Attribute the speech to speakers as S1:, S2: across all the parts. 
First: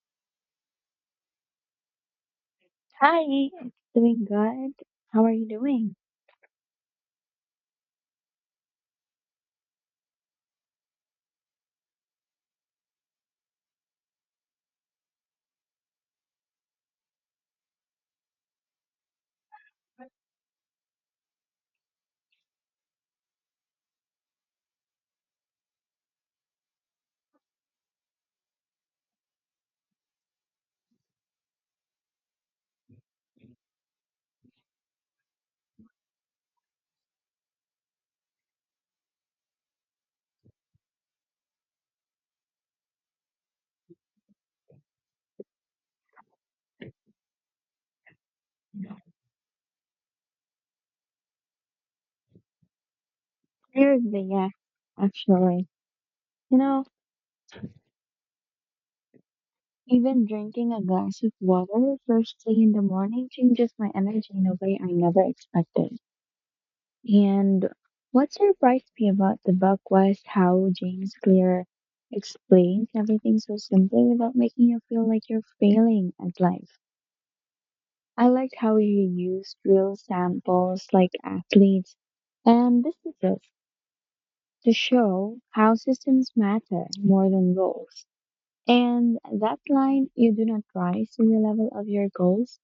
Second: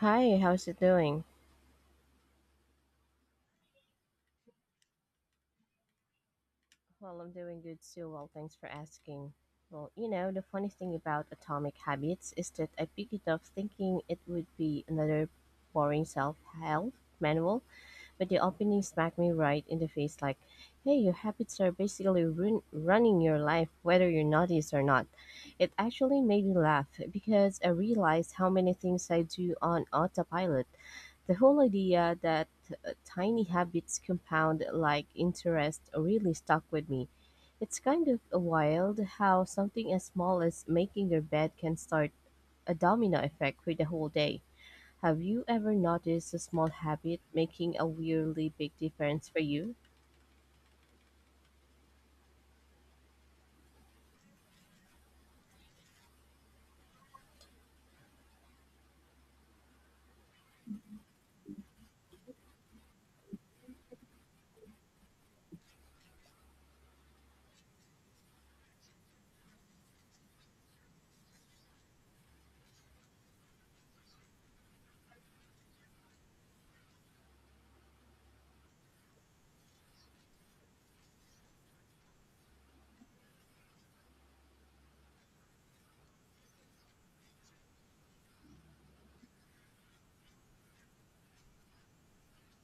S1: Hi, how's it doing?
S2: Hi, it's doing good. How are you doing?
S1: Well, I'm doing good too. Well, thanks for asking. The funny thing about Atomic Habits is that I picked it up thinking it would be another boring self help manual. But the opening smacked me right in the face like, hey, your habits are basically running your life, whether you notice or not. It actually made me laugh because I realized how many things I do on autopilot. The whole idea that tiny habits compound like interest really stuck with me. It's kind of wild how something as small as making your bed can start a domino effect for the whole day. Have you ever noticed a small habit making a weirdly big difference for you?
S2: Seriously, yeah, actually. You know, even drinking a glass of water first thing in the morning changes my energy in a way I never expected. And what surprised me about the book was how James Clear explains everything so simply without making you feel like you're failing at life. I liked how you used real samples like athletes and businesses to show how systems matter more than goals. And that line, "You do not rise to the level of your goals,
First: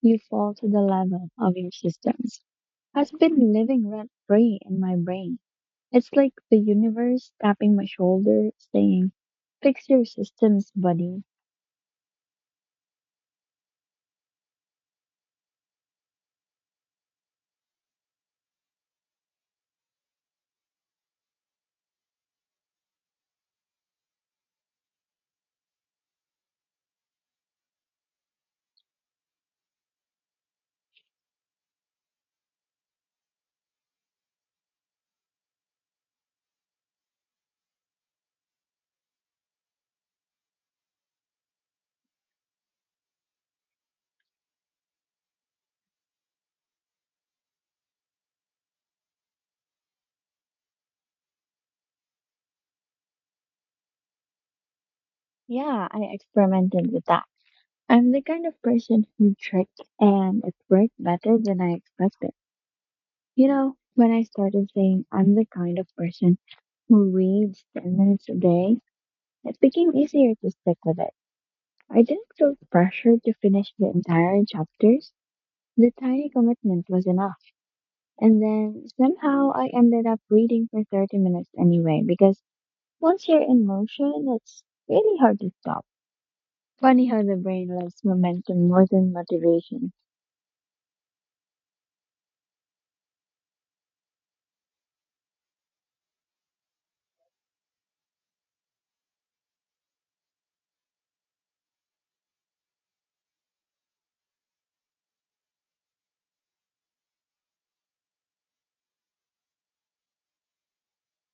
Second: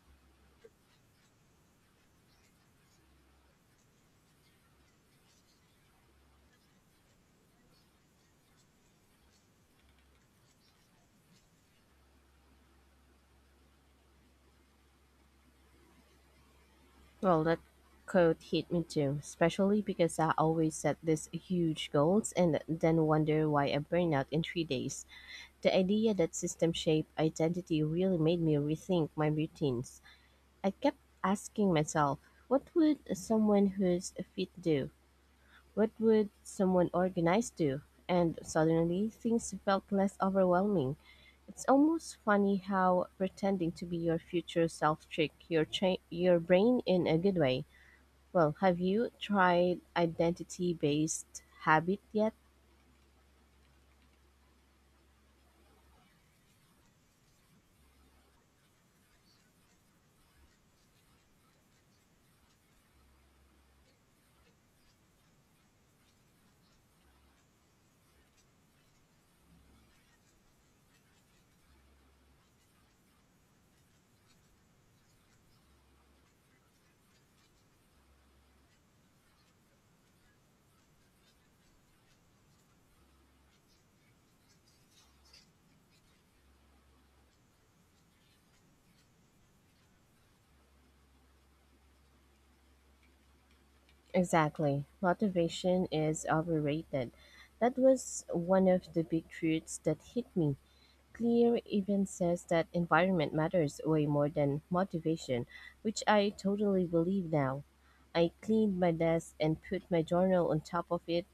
S2: you fall to the level of your systems," has been living rent free in my brain. It's like the universe tapping my shoulder, saying, "Fix your systems, buddy."
S1: Well, that quote hit me too, especially because I always set these huge goals and then wonder why I burn out in 3 days. The idea that system shaped identity really made me rethink my routines. I kept asking myself, what would someone who's fit do? What would someone organized do? And suddenly, things felt less overwhelming. It's almost funny how pretending to be your future self your brain in a good way. Well, have you tried identity based habit yet?
S2: Yeah, I experimented with that. I'm the kind of person who tricked, and it worked better than I expected. You know, when I started saying I'm the kind of person who reads 10 minutes a day, it became easier to stick with it. I didn't feel pressured to finish the entire chapters. The tiny commitment was enough. And then somehow I ended up reading for 30 minutes anyway, because once you're in motion, it's really hard to stop. Funny how the brain loves momentum more than motivation.
S1: Exactly. Motivation is overrated. That was one of the big truths that hit me. Clear even says that environment matters way more than motivation, which I totally believe now. I cleaned my desk and put my journal on top of it,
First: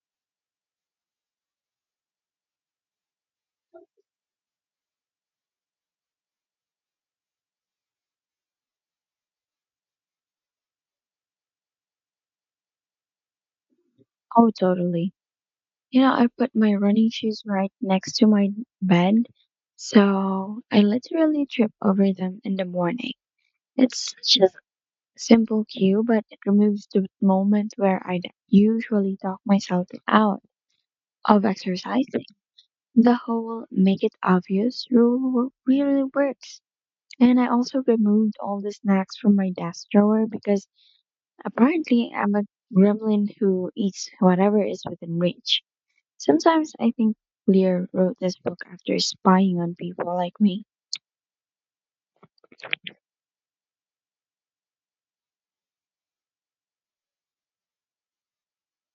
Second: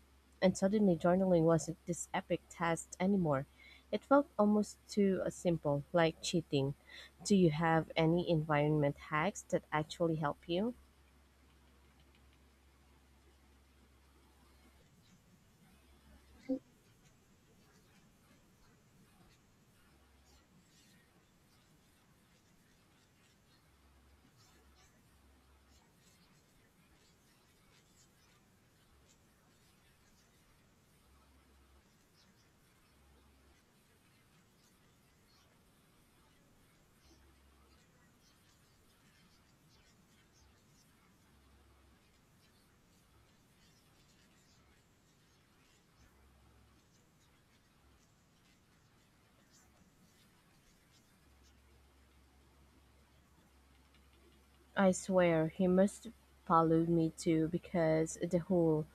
S1: and suddenly journaling wasn't this epic task anymore. It felt almost too simple, like cheating. Do you have any environment hacks that actually help you?
S2: Oh, totally. You know, I put my running shoes right next to my bed, so I literally trip over them in the morning. It's just a simple cue, but it removes the moment where I'd usually talk myself out of exercising. The whole make it obvious rule really works. And I also removed all the snacks from my desk drawer because apparently I'm a gremlin who eats whatever is within reach. Sometimes I think Lear wrote this book after spying on people like me.
S1: I swear he must follow me too because the whole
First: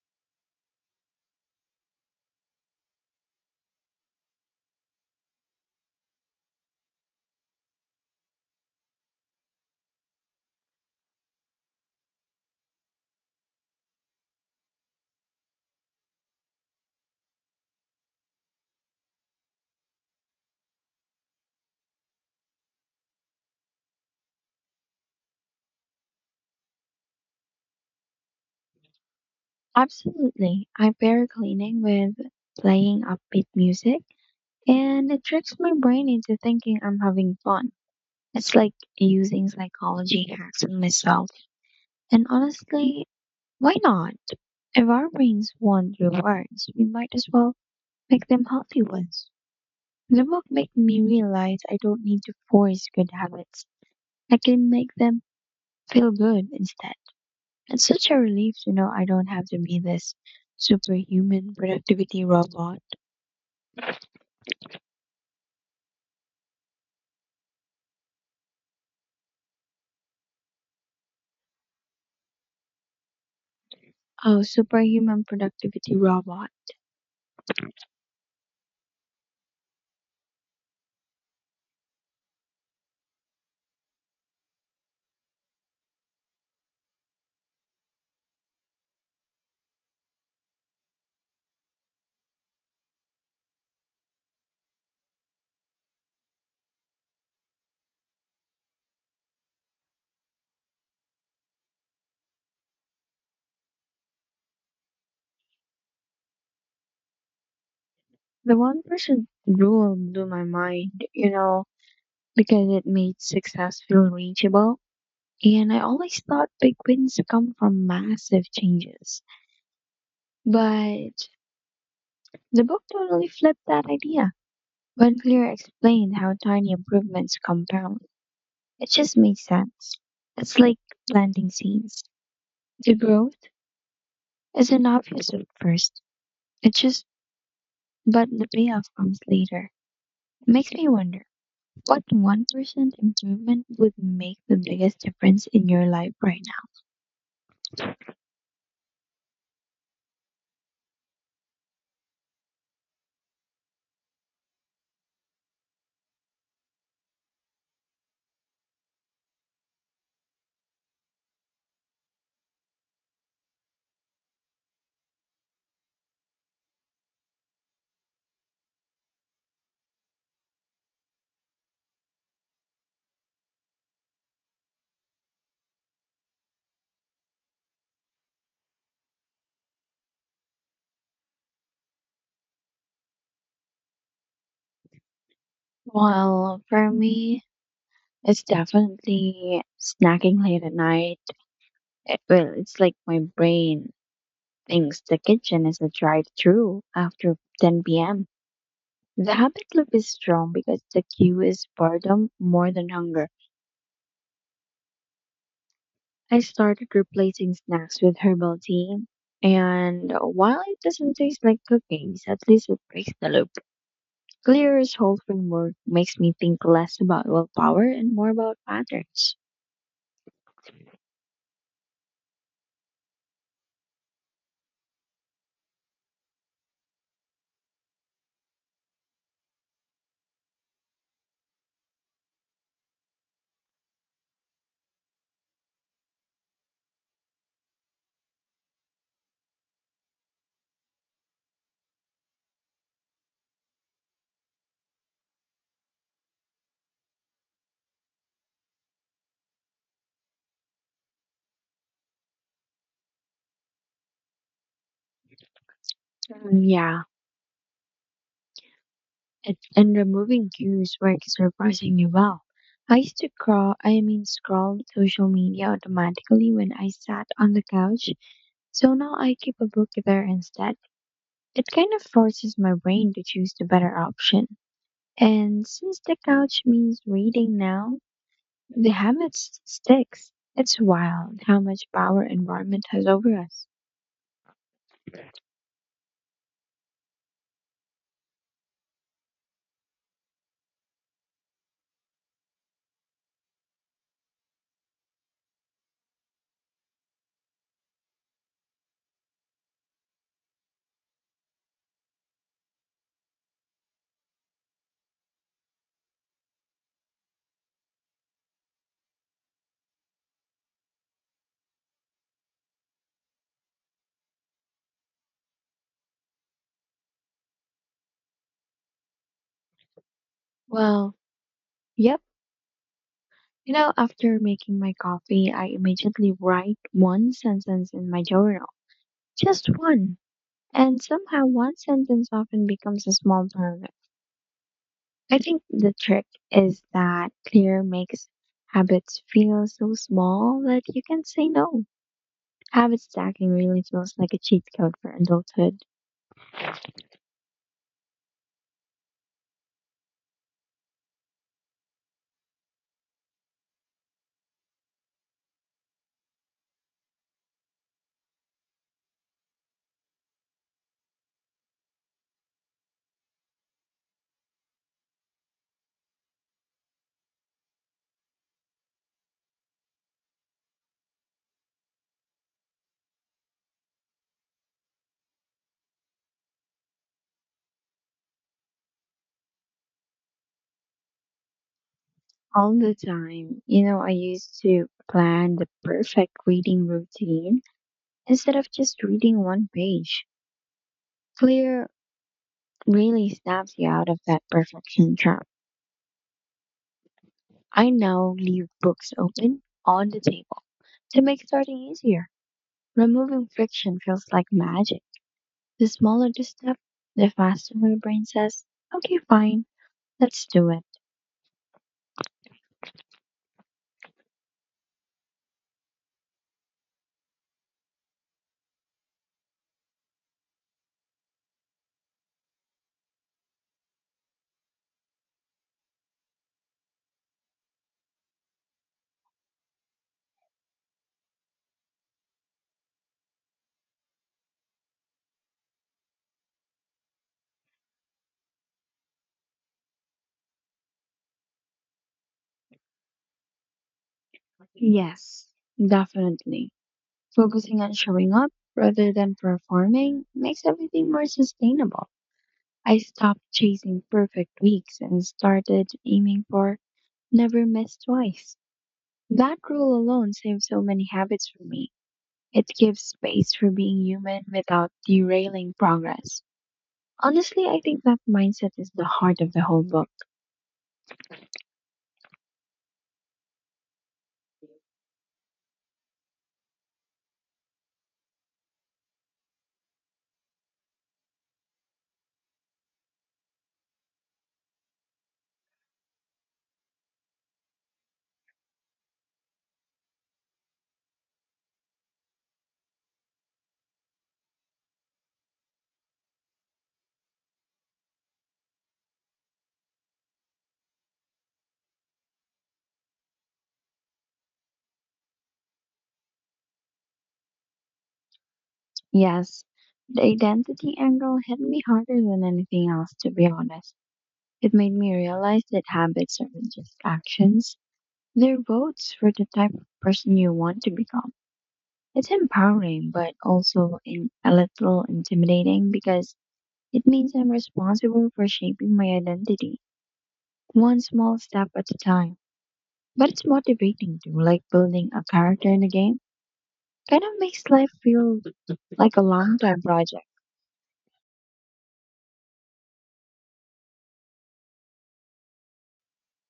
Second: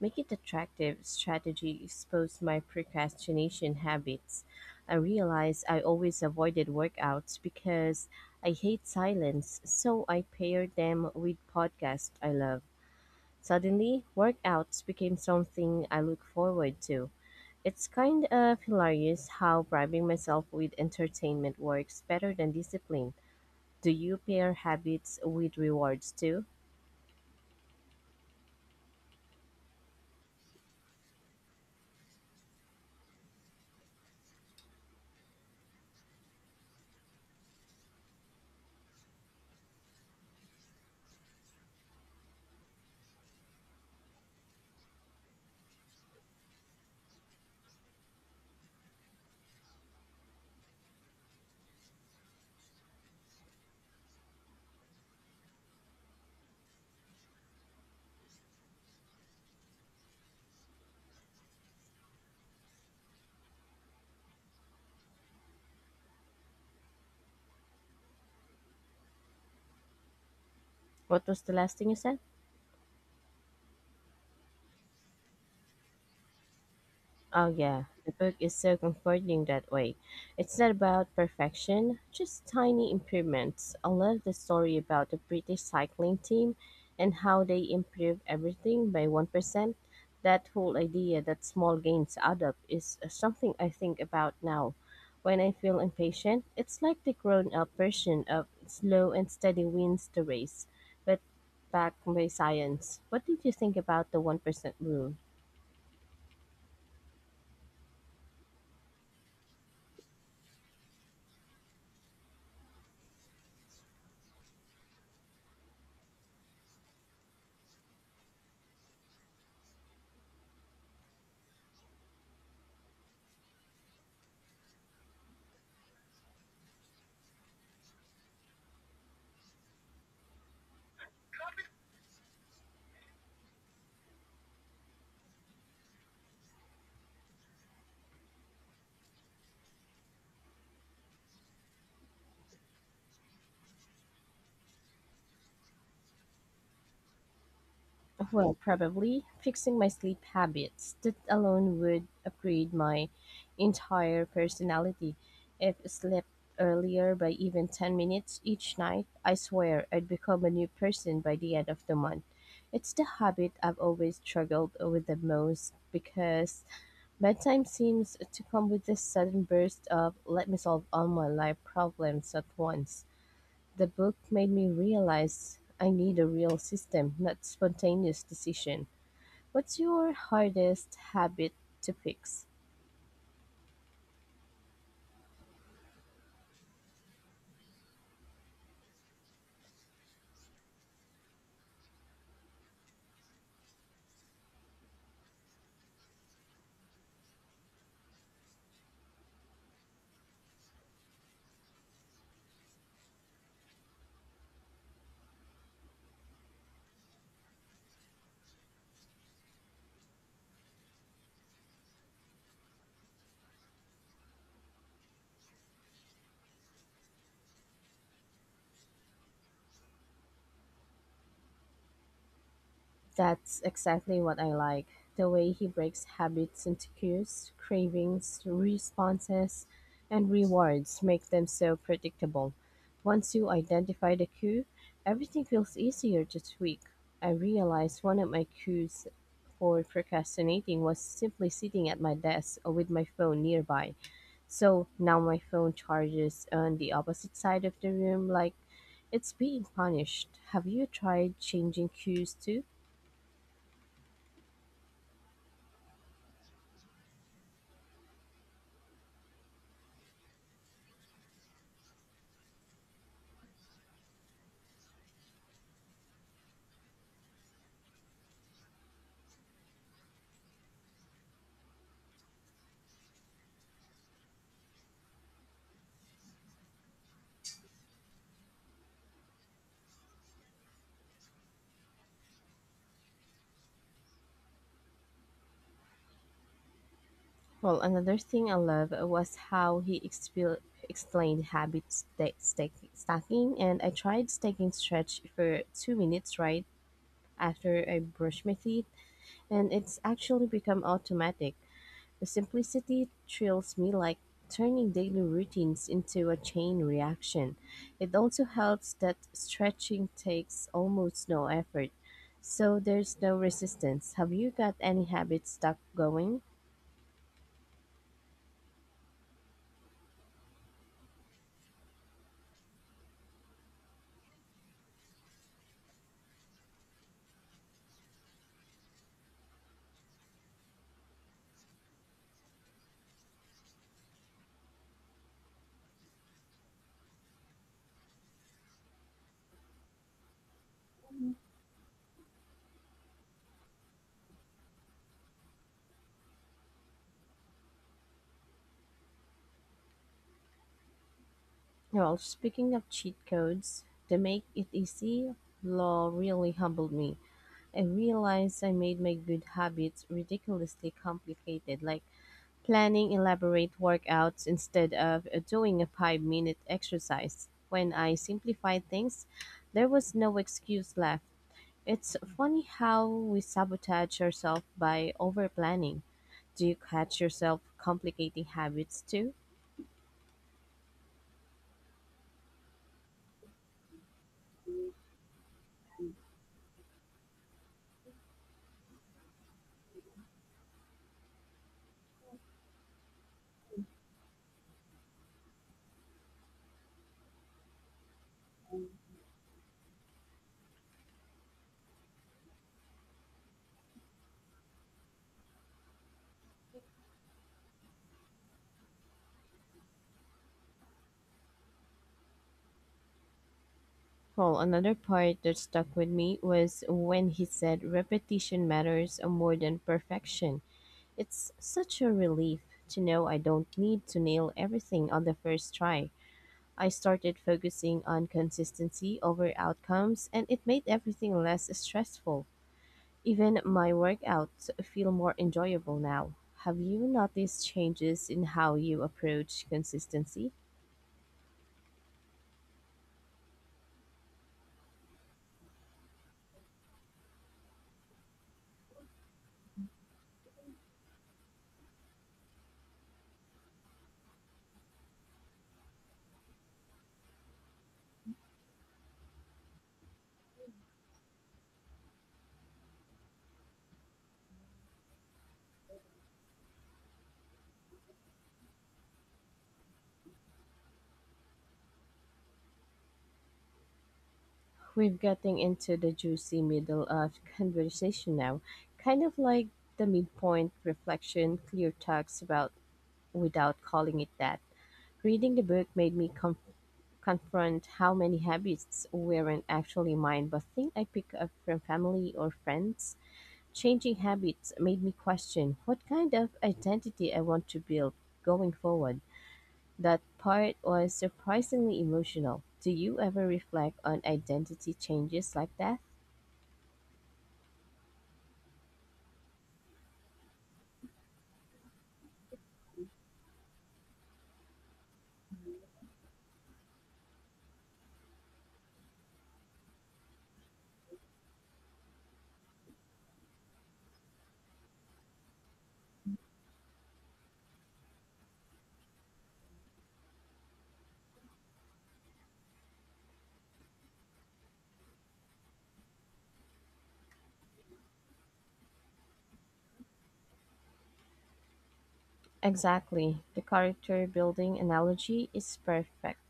S1: make it attractive strategy exposed my procrastination habits. I realized I always avoided workouts because I hate silence, so I paired them with podcasts I love. Suddenly, workouts became something I look forward to. It's kind of hilarious how bribing myself with entertainment works better than discipline. Do you pair habits with rewards too?
S2: Absolutely. I pair cleaning with playing upbeat music, and it tricks my brain into thinking I'm having fun. It's like using psychology hacks on myself. And honestly, why not? If our brains want rewards, we might as well make them healthy ones. The book made me realize I don't need to force good habits. I can make them feel good instead. It's such a relief to know I don't have to be this superhuman productivity robot.
S1: What was the last thing you said?
S2: Oh, superhuman productivity robot.
S1: Oh, yeah. The book is so comforting that way. It's not about perfection, just tiny improvements. I love the story about the British cycling team and how they improved everything by 1%. That whole idea that small gains add up is something I think about now. When I feel impatient, it's like the grown up version of slow and steady wins the race, but backed by science. What did you think about the 1% rule?
S2: The one person rule blew my mind, you know, because it made success feel reachable. And I always thought big wins come from massive changes. But the book totally flipped that idea. When Clear explained how tiny improvements compound, it just made sense. It's like planting seeds. The growth is an obvious at first. It's just, but the payoff comes later. It makes me wonder what 1% improvement would make the biggest difference in your life right now.
S1: Well, probably fixing my sleep habits. That alone would upgrade my entire personality. If I slept earlier by even 10 minutes each night, I swear I'd become a new person by the end of the month. It's the habit I've always struggled with the most because bedtime seems to come with this sudden burst of let me solve all my life problems at once. The book made me realize I need a real system, not spontaneous decision. What's your hardest habit to fix?
S2: Well, for me, it's definitely snacking late at night. It, well, it's like my brain thinks the kitchen is a drive-through after 10 p.m. The habit loop is strong because the cue is boredom more than hunger. I started replacing snacks with herbal tea, and while it doesn't taste like cookies, at least it breaks the loop. Clear's whole framework makes me think less about willpower and more about patterns.
S1: That's exactly what I like. The way he breaks habits into cues, cravings, responses, and rewards make them so predictable. Once you identify the cue, everything feels easier to tweak. I realized one of my cues for procrastinating was simply sitting at my desk or with my phone nearby. So now my phone charges on the opposite side of the room like it's being punished. Have you tried changing cues too?
S2: Yeah, it, and removing cues works surprisingly well. I used to crawl, I mean, scroll social media automatically when I sat on the couch, so now I keep a book there instead. It kind of forces my brain to choose the better option. And since the couch means reading now, sticks. It's wild how much power environment has over us.
S1: Well, another thing I love was how he explained habit stacking, and I tried stacking stretch for 2 minutes right after I brush my teeth, and it's actually become automatic. The simplicity thrills me like turning daily routines into a chain reaction. It also helps that stretching takes almost no effort, so there's no resistance. Have you got any habits stuck going?
S2: Well, yep. You know, after making my coffee, I immediately write one sentence in my journal. Just one. And somehow one sentence often becomes a small paragraph. I think the trick is that clear makes habits feel so small that you can say no. Habit stacking really feels like a cheat code for adulthood.
S1: Well, speaking of cheat codes, to make it easy, law really humbled me. I realized I made my good habits ridiculously complicated, like planning elaborate workouts instead of doing a 5 minute exercise. When I simplified things, there was no excuse left. It's funny how we sabotage ourselves by over planning. Do you catch yourself complicating habits too?
S2: All the time. You know, I used to plan the perfect reading routine instead of just reading one page. Clear really snaps you out of that perfection trap. I now leave books open on the table to make starting easier. Removing friction feels like magic. The smaller the step, the faster my brain says, "Okay, fine, let's do it."
S1: Well, another part that stuck with me was when he said repetition matters more than perfection. It's such a relief to know I don't need to nail everything on the first try. I started focusing on consistency over outcomes, and it made everything less stressful. Even my workouts feel more enjoyable now. Have you noticed changes in how you approach consistency?
S2: Yes, definitely. Focusing on showing up rather than performing makes everything more sustainable. I stopped chasing perfect weeks and started aiming for never miss twice. That rule alone saved so many habits for me. It gives space for being human without derailing progress. Honestly, I think that mindset is the heart of the whole book.
S1: We're getting into the juicy middle of conversation now, kind of like the midpoint reflection Clear talks about without calling it that. Reading the book made me comfortable confront how many habits weren't actually mine but think I picked up from family or friends. Changing habits made me question what kind of identity I want to build going forward. That part was surprisingly emotional. Do you ever reflect on identity changes like that?
S2: Yes, the identity angle hit me harder than anything else, to be honest. It made me realize that habits aren't just actions. Their votes for the type of person you want to become. It's empowering, but also in a little intimidating because it means I'm responsible for shaping my identity, one small step at a time. But it's motivating too, like building a character in a game. Kind of makes life feel like a long time project.
S1: Exactly. The character building analogy is perfect.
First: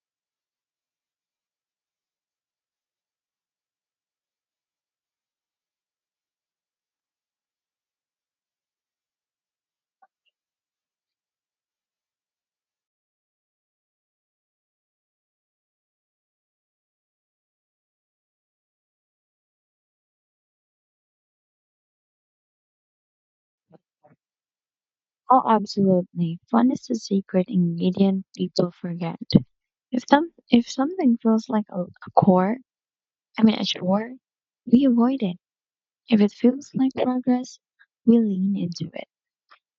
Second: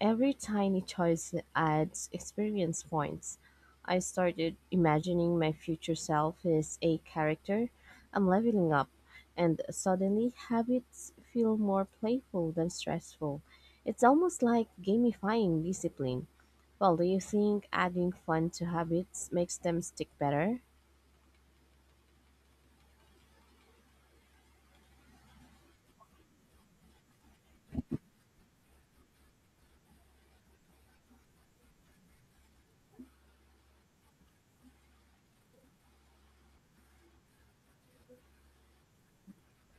S1: Every tiny choice adds experience points. I started imagining my future self as a character I'm leveling up, and suddenly habits feel more playful than stressful. It's almost like gamifying discipline. Well, do you think adding fun to habits makes them stick better?
S2: Oh, absolutely. Fun is the secret ingredient people forget. If something feels like a chore, I mean a chore, we avoid it. If it feels like progress, we lean into it.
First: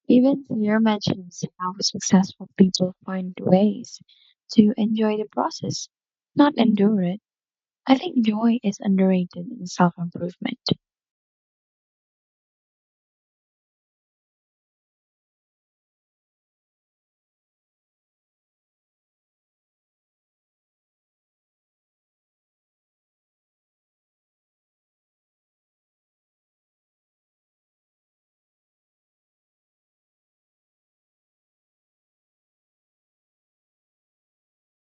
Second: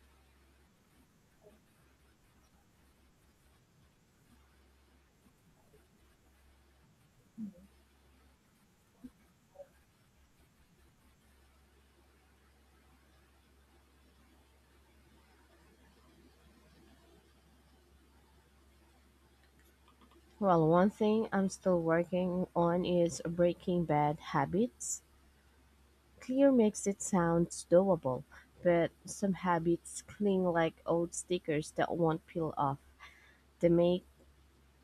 S2: Even Claire mentions how successful people find ways to enjoy the process, not endure it. I think joy is underrated in self improvement.
S1: Well, one thing I'm still working on is breaking bad habits. Clear makes it sound doable, but some habits cling like old stickers that won't peel off. They make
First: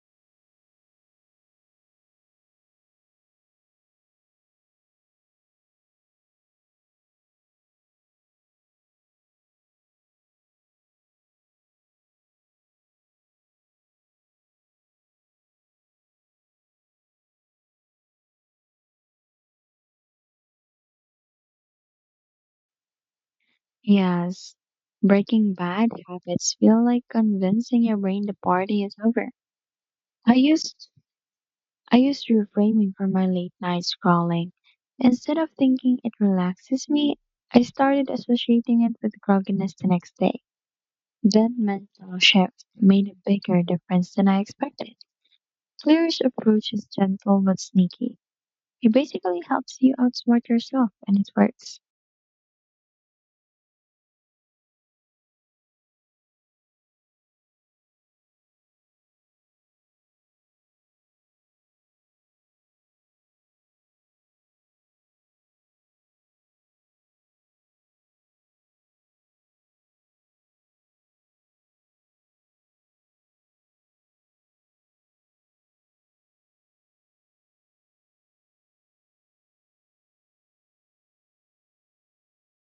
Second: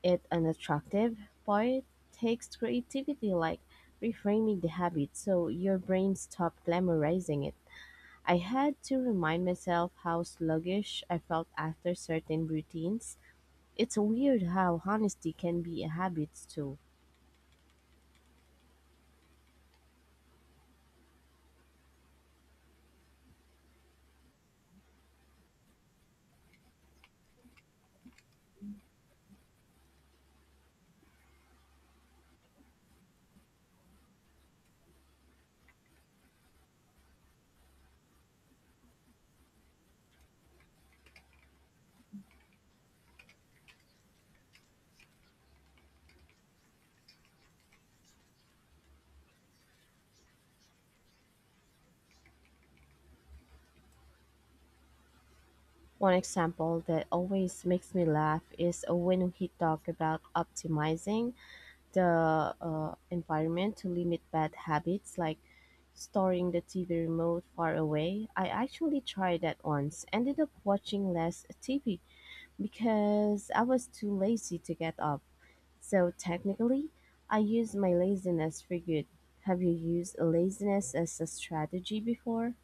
S1: it unattractive, but it takes creativity like reframing the habit so your brain stops glamorizing it. I had to remind myself how sluggish I felt after certain routines. It's weird how honesty can be a habit too.
S2: Yes, breaking bad habits feel like convincing your brain the party is over. I used I used reframing for my late night scrolling. Instead of thinking it relaxes me, I started associating it with grogginess the next day. That mental shift made a bigger difference than I expected. Clear's approach is gentle but sneaky. It basically helps you outsmart yourself, and it works.
S1: One example that always makes me laugh is when we talk about optimizing the environment to limit bad habits like storing the TV remote far away. I actually tried that once, ended up watching less TV because I was too lazy to get up. So technically, I used my laziness for good. Have you used laziness as a strategy before?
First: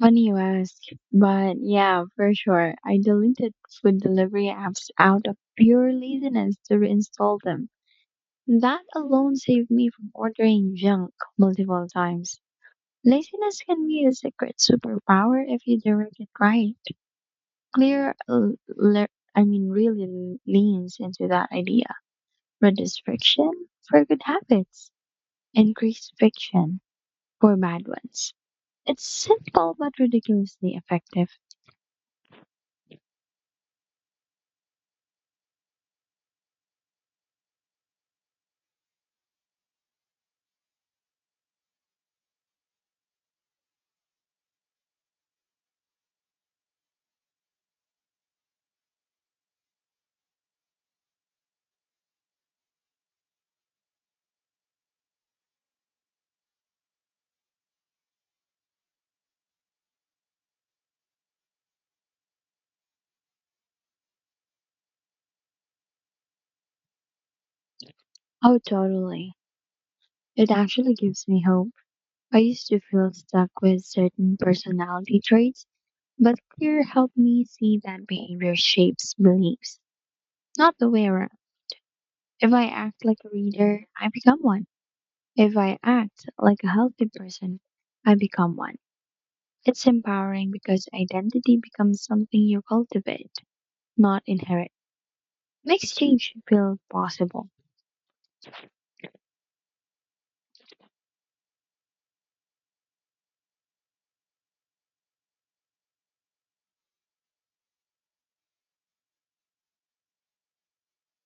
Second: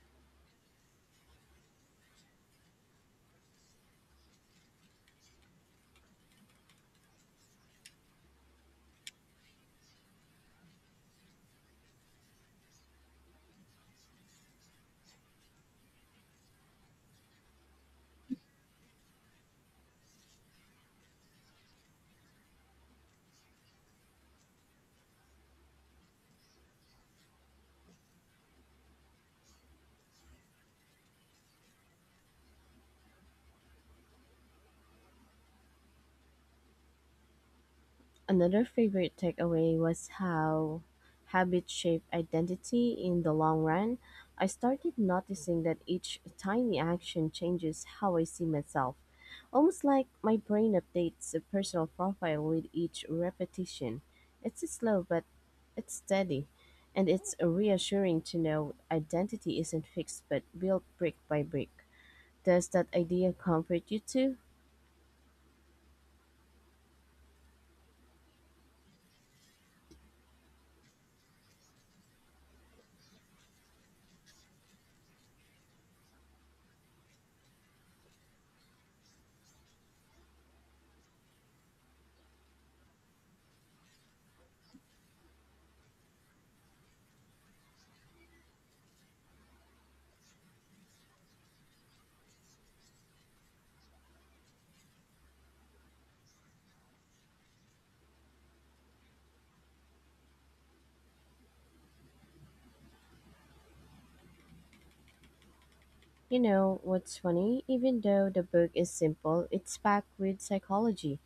S2: Funny you ask, but yeah, for sure. I deleted food delivery apps out of pure laziness to reinstall them. That alone saved me from ordering junk multiple times. Laziness can be a secret superpower if you direct it right. Clear, l- le- really leans into that idea. Reduce friction for good habits, increase friction for bad ones. It's simple but ridiculously effective.
S1: Another favorite takeaway was how habits shape identity in the long run. I started noticing that each tiny action changes how I see myself, almost like my brain updates the personal profile with each repetition. It's slow, but it's steady, and it's reassuring to know identity isn't fixed but built brick by brick. Does that idea comfort you too?
S2: Oh, totally. It actually gives me hope. I used to feel stuck with certain personality traits, but Clear helped me see that behavior shapes beliefs, not the way around. If I act like a reader, I become one. If I act like a healthy person, I become one. It's empowering because identity becomes something you cultivate, not inherit. Makes change feel possible.
S1: You know what's funny? Even though the book is simple, it's packed with psychology,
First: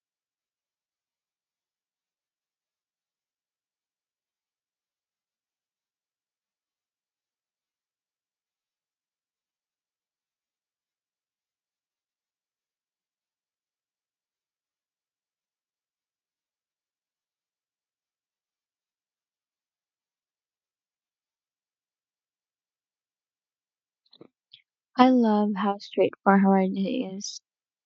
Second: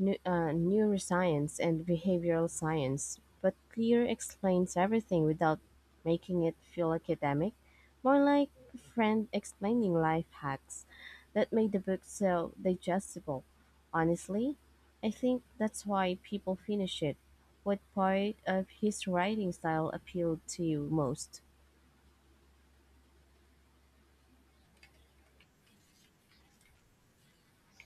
S1: neuroscience, and behavioral science. But Clear explains everything without making it feel academic, more like a friend explaining life hacks that made the book so digestible. Honestly, I think that's why people finish it. What part of his writing style appealed to you most?
S2: I love how straightforward it is.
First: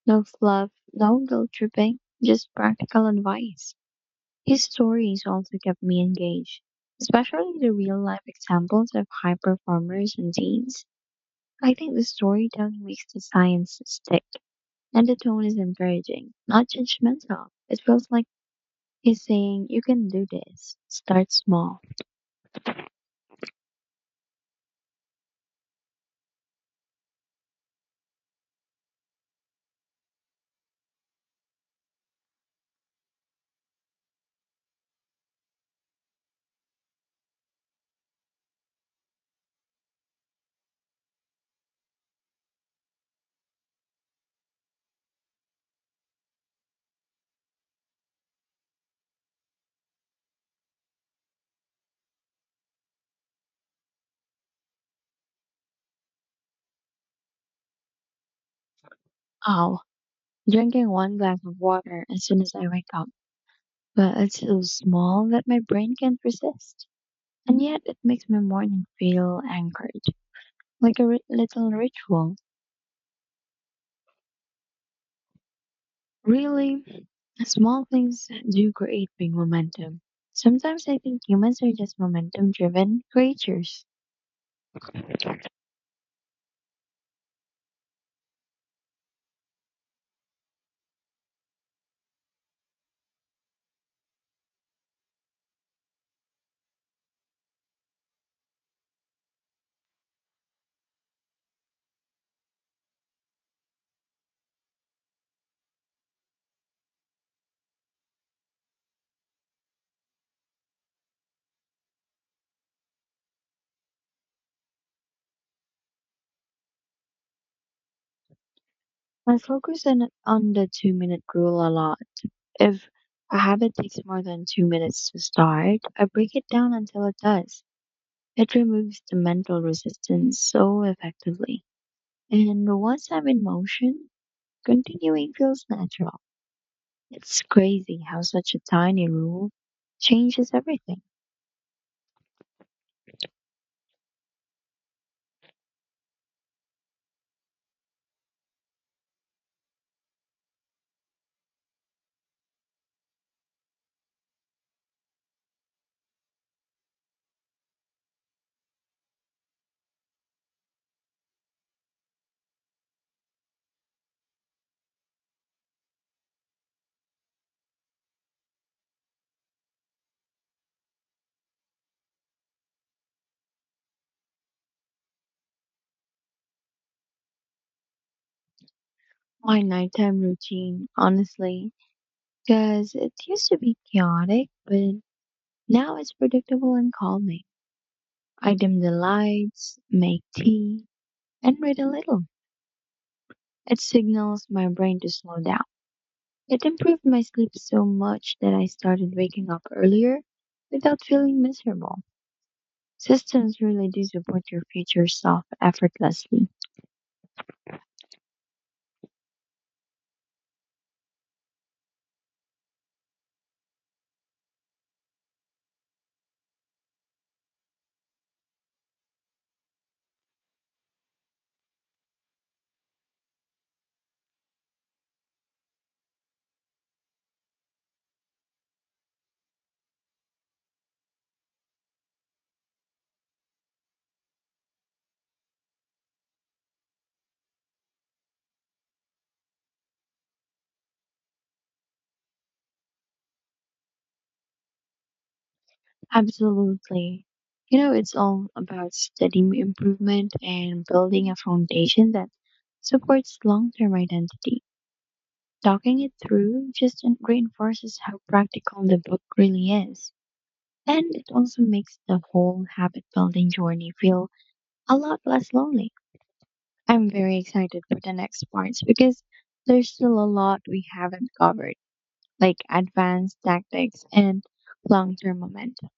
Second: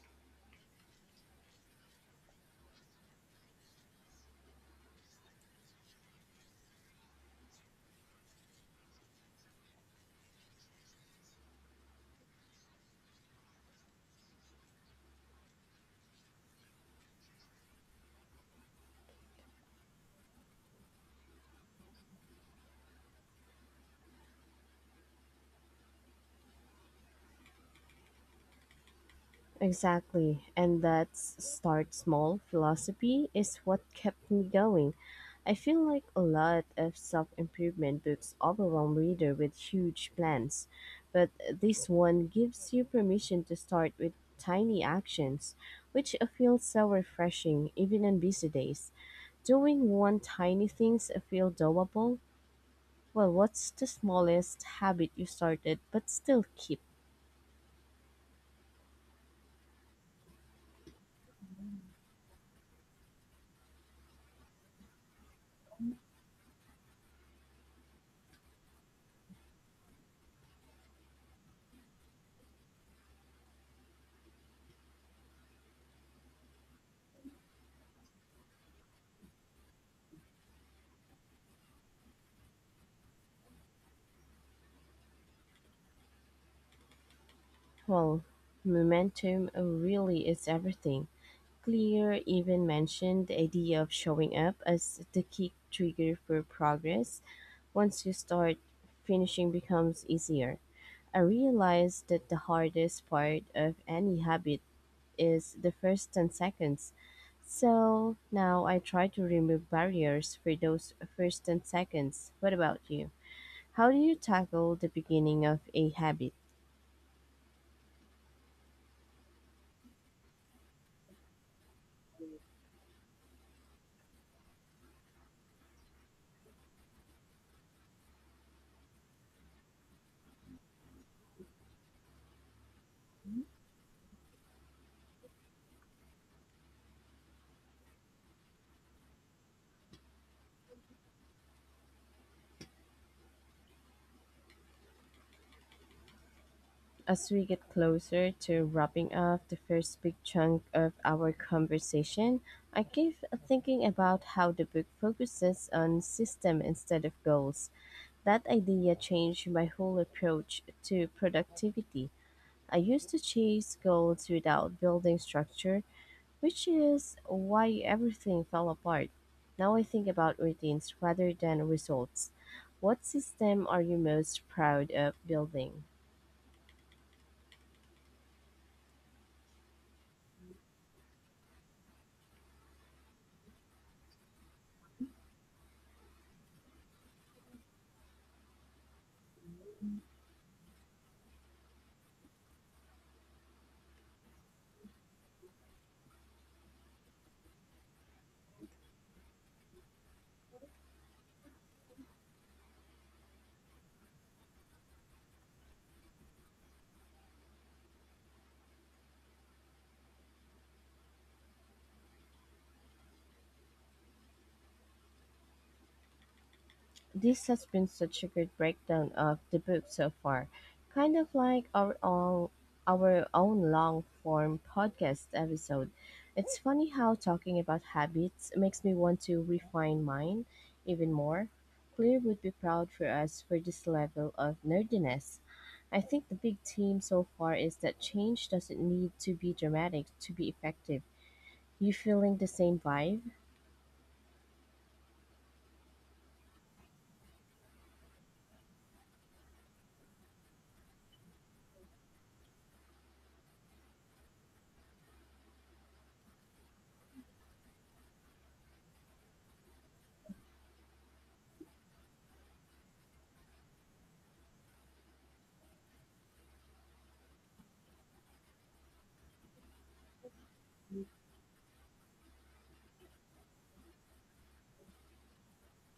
S2: No fluff, no guilt tripping, just practical advice. His stories also kept me engaged, especially the real life examples of high performers and teens. I think the storytelling makes the science stick. And the tone is encouraging, not judgmental. It feels like he's saying, "You can do this. Start small."
S1: Exactly. And that start small philosophy is what kept me going. I feel like a lot of self improvement books overwhelm reader with huge plans, but this one gives you permission to start with tiny actions, which feels so refreshing even on busy days. Doing one tiny things feel doable. Well, what's the smallest habit you started but still keep?
S2: Oh, drinking one glass of water as soon as I wake up. But it's so small that my brain can't resist. And yet it makes my morning feel anchored, like little ritual. Really, small things do create big momentum. Sometimes I think humans are just momentum driven creatures.
S1: Well, momentum really is everything. Clear even mentioned the idea of showing up as the key trigger for progress. Once you start, finishing becomes easier. I realized that the hardest part of any habit is the first 10 seconds. So now I try to remove barriers for those first 10 seconds. What about you? How do you tackle the beginning of a habit?
S2: I focus in on the 2 minute rule a lot. If a habit takes more than 2 minutes to start, I break it down until it does. It removes the mental resistance so effectively. And once I'm in motion, continuing feels natural. It's crazy how such a tiny rule changes everything.
S1: As we get closer to wrapping up the first big chunk of our conversation, I keep thinking about how the book focuses on system instead of goals. That idea changed my whole approach to productivity. I used to chase goals without building structure, which is why everything fell apart. Now I think about routines rather than results. What system are you most proud of building?
S2: My nighttime routine, honestly, because it used to be chaotic, but now it's predictable and calming. I dim the lights, make tea, and read a little. It signals my brain to slow down. It improved my sleep so much that I started waking up earlier without feeling miserable. Systems really do support your future self effortlessly.
S1: This has been such a good breakdown of the book so far. Kind of like our own long form podcast episode. It's funny how talking about habits makes me want to refine mine even more. Claire would be proud for us for this level of nerdiness. I think the big theme so far is that change doesn't need to be dramatic to be effective. You feeling the same vibe?
S2: Absolutely. You know, it's all about steady improvement and building a foundation that supports long term identity. Talking it through just reinforces how practical the book really is. And it also makes the whole habit building journey feel a lot less lonely. I'm very excited for the next parts because there's still a lot we haven't covered, like advanced tactics and long term momentum.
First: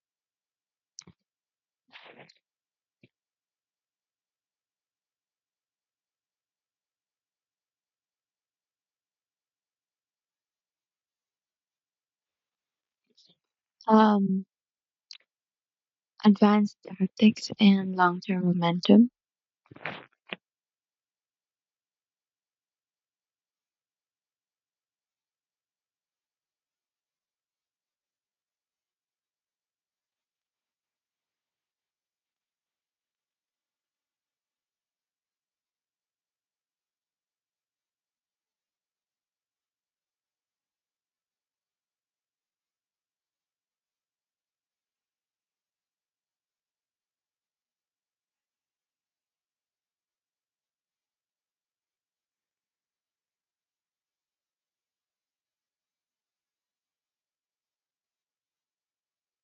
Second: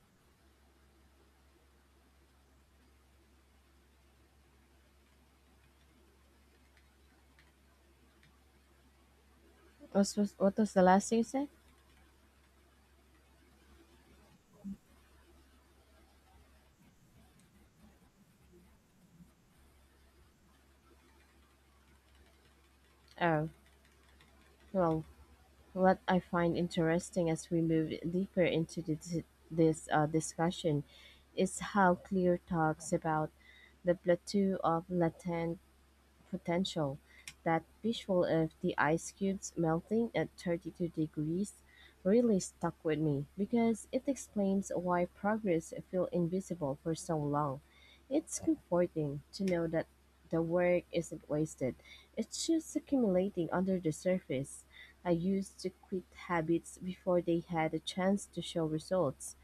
S1: What was the last thing you said?
S2: Um, Advanced tactics and long-term momentum.
S1: Oh, well, what I find interesting as we move deeper into this discussion is how Clear talks about the plateau of latent potential. That visual of the ice cubes melting at 32 degrees really stuck with me because it explains why progress felt invisible for so long. It's comforting to know that the work isn't wasted. It's just accumulating under the surface. I used to quit habits before they had a chance to show results.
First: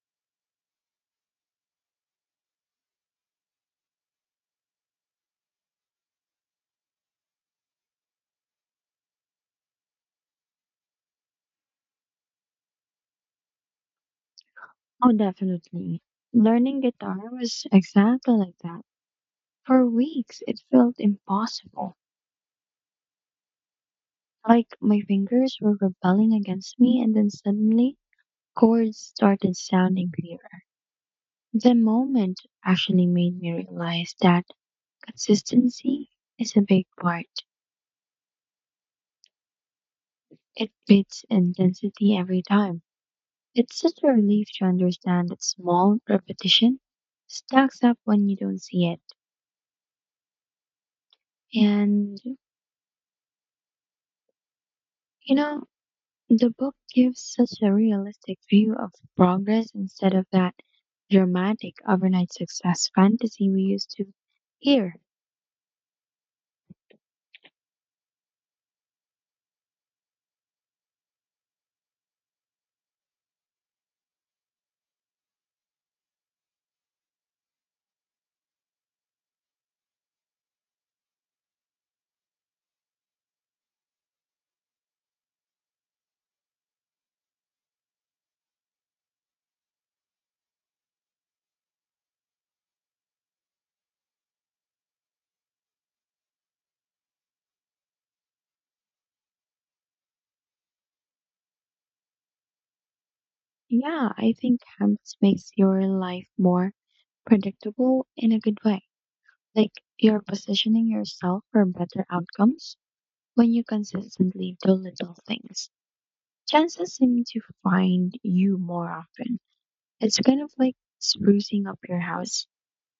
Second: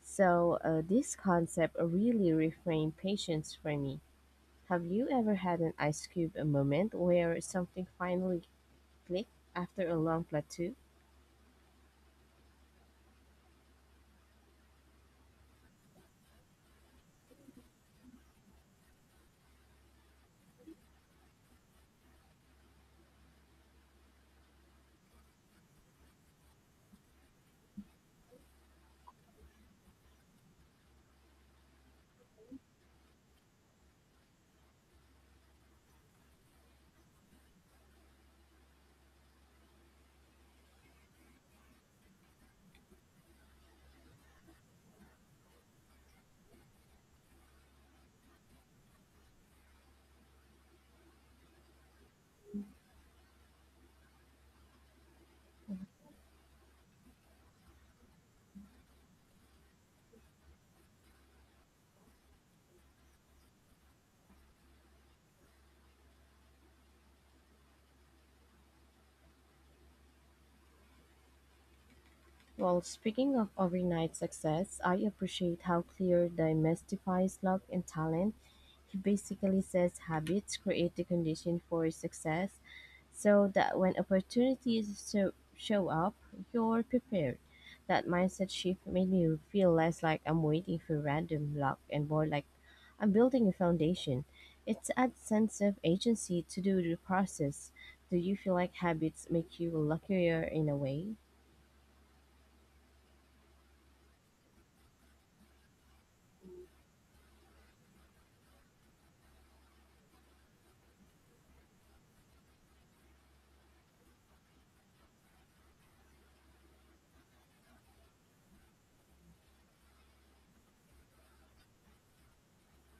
S1: So, this concept really reframed patience for me. Have you ever had an Ice Cube a moment where something finally clicked after a long plateau?
S2: Oh, definitely. Learning guitar was exactly like that. For weeks, it felt impossible. Like my fingers were rebelling against me, and then suddenly, chords started sounding clearer. The moment actually made me realize that consistency is a big part. It beats intensity every time. It's such a relief to understand that small repetition stacks up when you don't see it. And, you know, the book gives such a realistic view of progress instead of that dramatic overnight success fantasy we used to hear.
S1: Well, speaking of overnight success, I appreciate how clear demystifies luck and talent. He basically says habits create the condition for success so that when opportunities so show up, you're prepared. That mindset shift made me feel less like I'm waiting for random luck and more like I'm building a foundation. It's adds sense of agency to do the process. Do you feel like habits make you luckier in a way?
S2: Yeah, I think Hamps makes your life more predictable in a good way. Like, you're positioning yourself for better outcomes when you consistently do little things. Chances seem to find you more often. It's kind of like sprucing up your house.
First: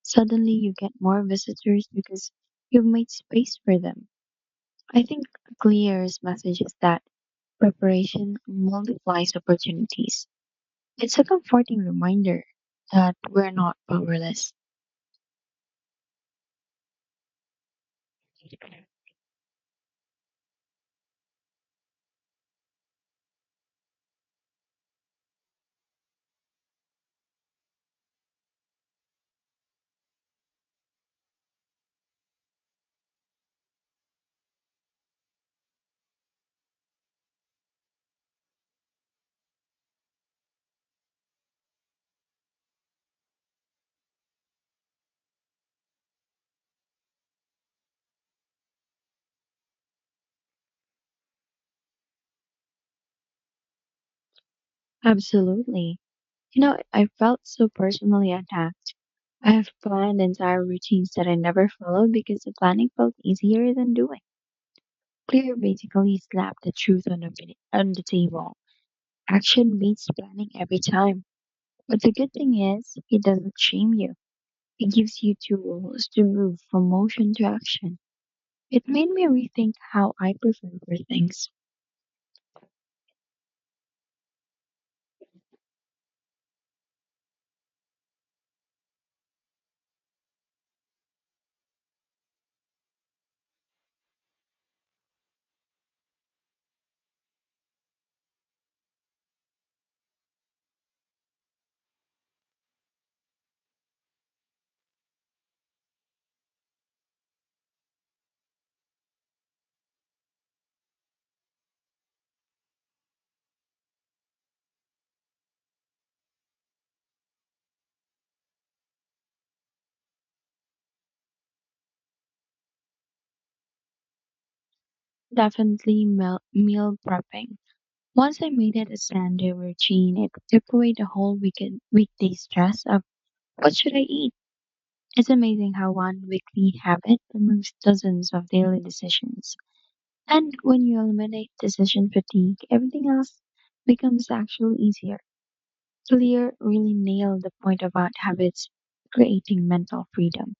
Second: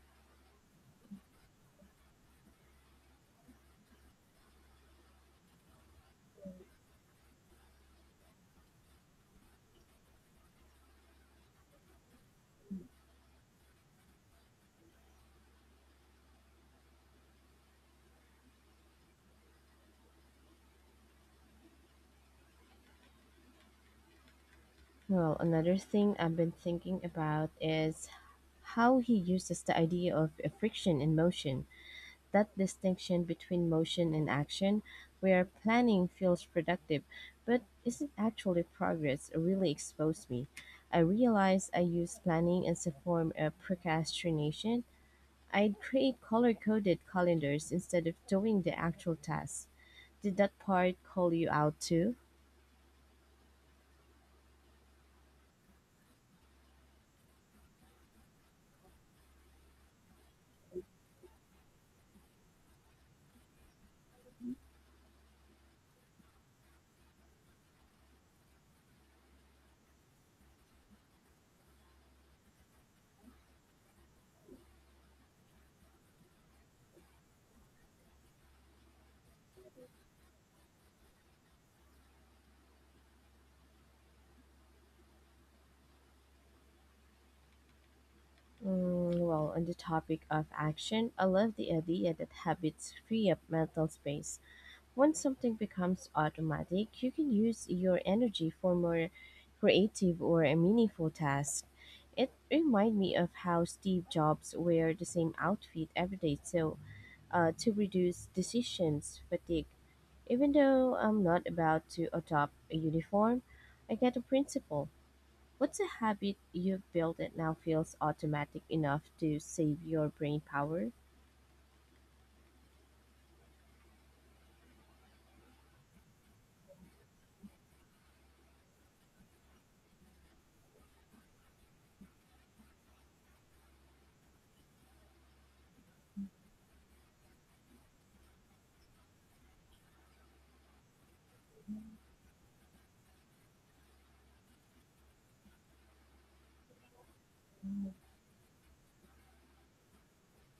S2: Suddenly you get more visitors because you've made space for them. I think Clear's message is that preparation multiplies opportunities. It's a comforting reminder that we're not powerless.
S1: Well, another thing I've been thinking about is how he uses the idea of friction in motion, that distinction between motion and action, where planning feels productive, but isn't actually progress, really exposed me. I realized I used planning as a form of procrastination. I'd create color coded calendars instead of doing the actual tasks. Did that part call you out too?
S2: Absolutely. You know, I felt so personally attacked. I have planned entire routines that I never followed because the planning felt easier than doing. Clear basically slapped the truth on, on the table. Action beats planning every time. But the good thing is, it doesn't shame you. It gives you tools to move from motion to action. It made me rethink how I prepare for things.
S1: Mm, well, on the topic of action, I love the idea that habits free up mental space. Once something becomes automatic, you can use your energy for more creative or a meaningful task. It reminds me of how Steve Jobs wear the same outfit every day so to reduce decisions fatigue. Even though I'm not about to adopt a uniform, I get the principle. What's a habit you've built that now feels automatic enough to save your brain power?
S2: Definitely meal prepping. Once I made it a Sunday routine, it took away the whole weekend weekday stress of what should I eat. It's amazing how one weekly habit removes dozens of daily decisions. And when you eliminate decision fatigue, everything else becomes actually easier. Clear really nailed the point about habits creating mental freedom.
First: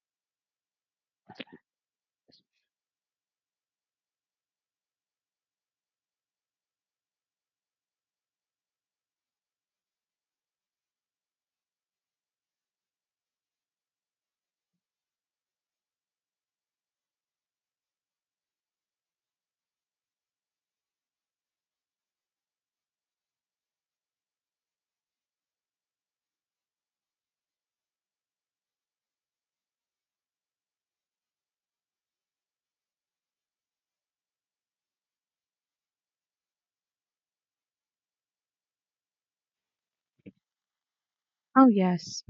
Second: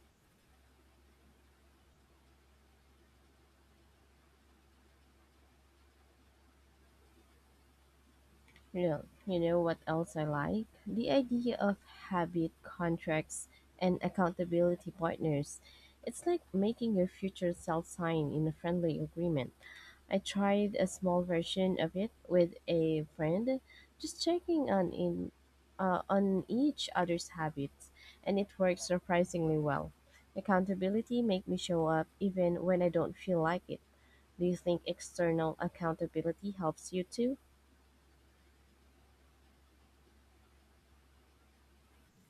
S1: No, you know what else I like? The idea of habit contracts and accountability partners. It's like making your future self sign in a friendly agreement. I tried a small version of it with a friend, just checking on in on each other's habits, and it worked surprisingly well. Accountability make me show up even when I don't feel like it. Do you think external accountability helps you too?
S2: Oh, yes,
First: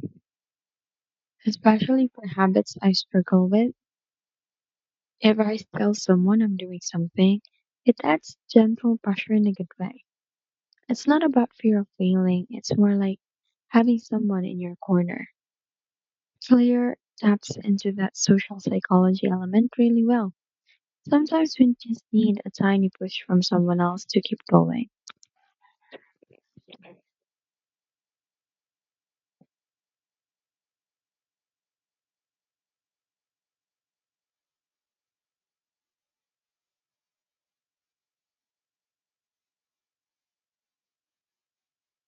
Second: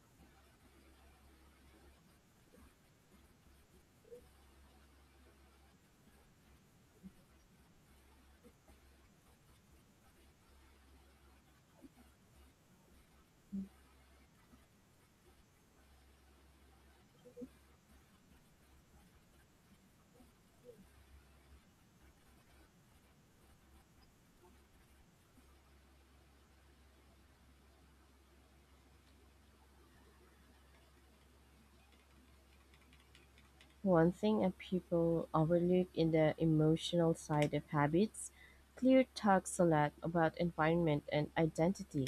S2: especially for habits I struggle with. If I tell someone I'm doing something, it adds gentle pressure in a good way. It's not about fear of failing, it's more like having someone in your corner. Clear taps into that social psychology element really well. Sometimes we just need a tiny push from someone else to keep going.
S1: One thing that people overlook in the emotional side of habits, Clear talks a lot about environment and identity,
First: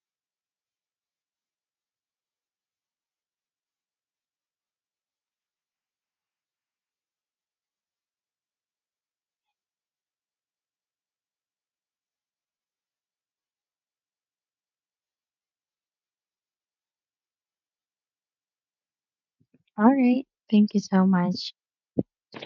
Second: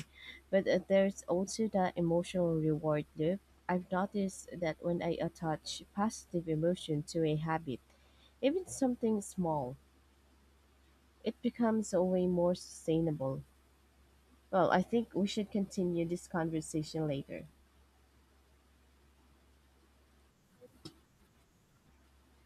S1: but there's also the emotional reward loop. I've noticed that when I attach positive emotion to a habit, even something small, it becomes a way more sustainable. Well, I think we should continue this conversation later.
S2: All right. Thank you so much.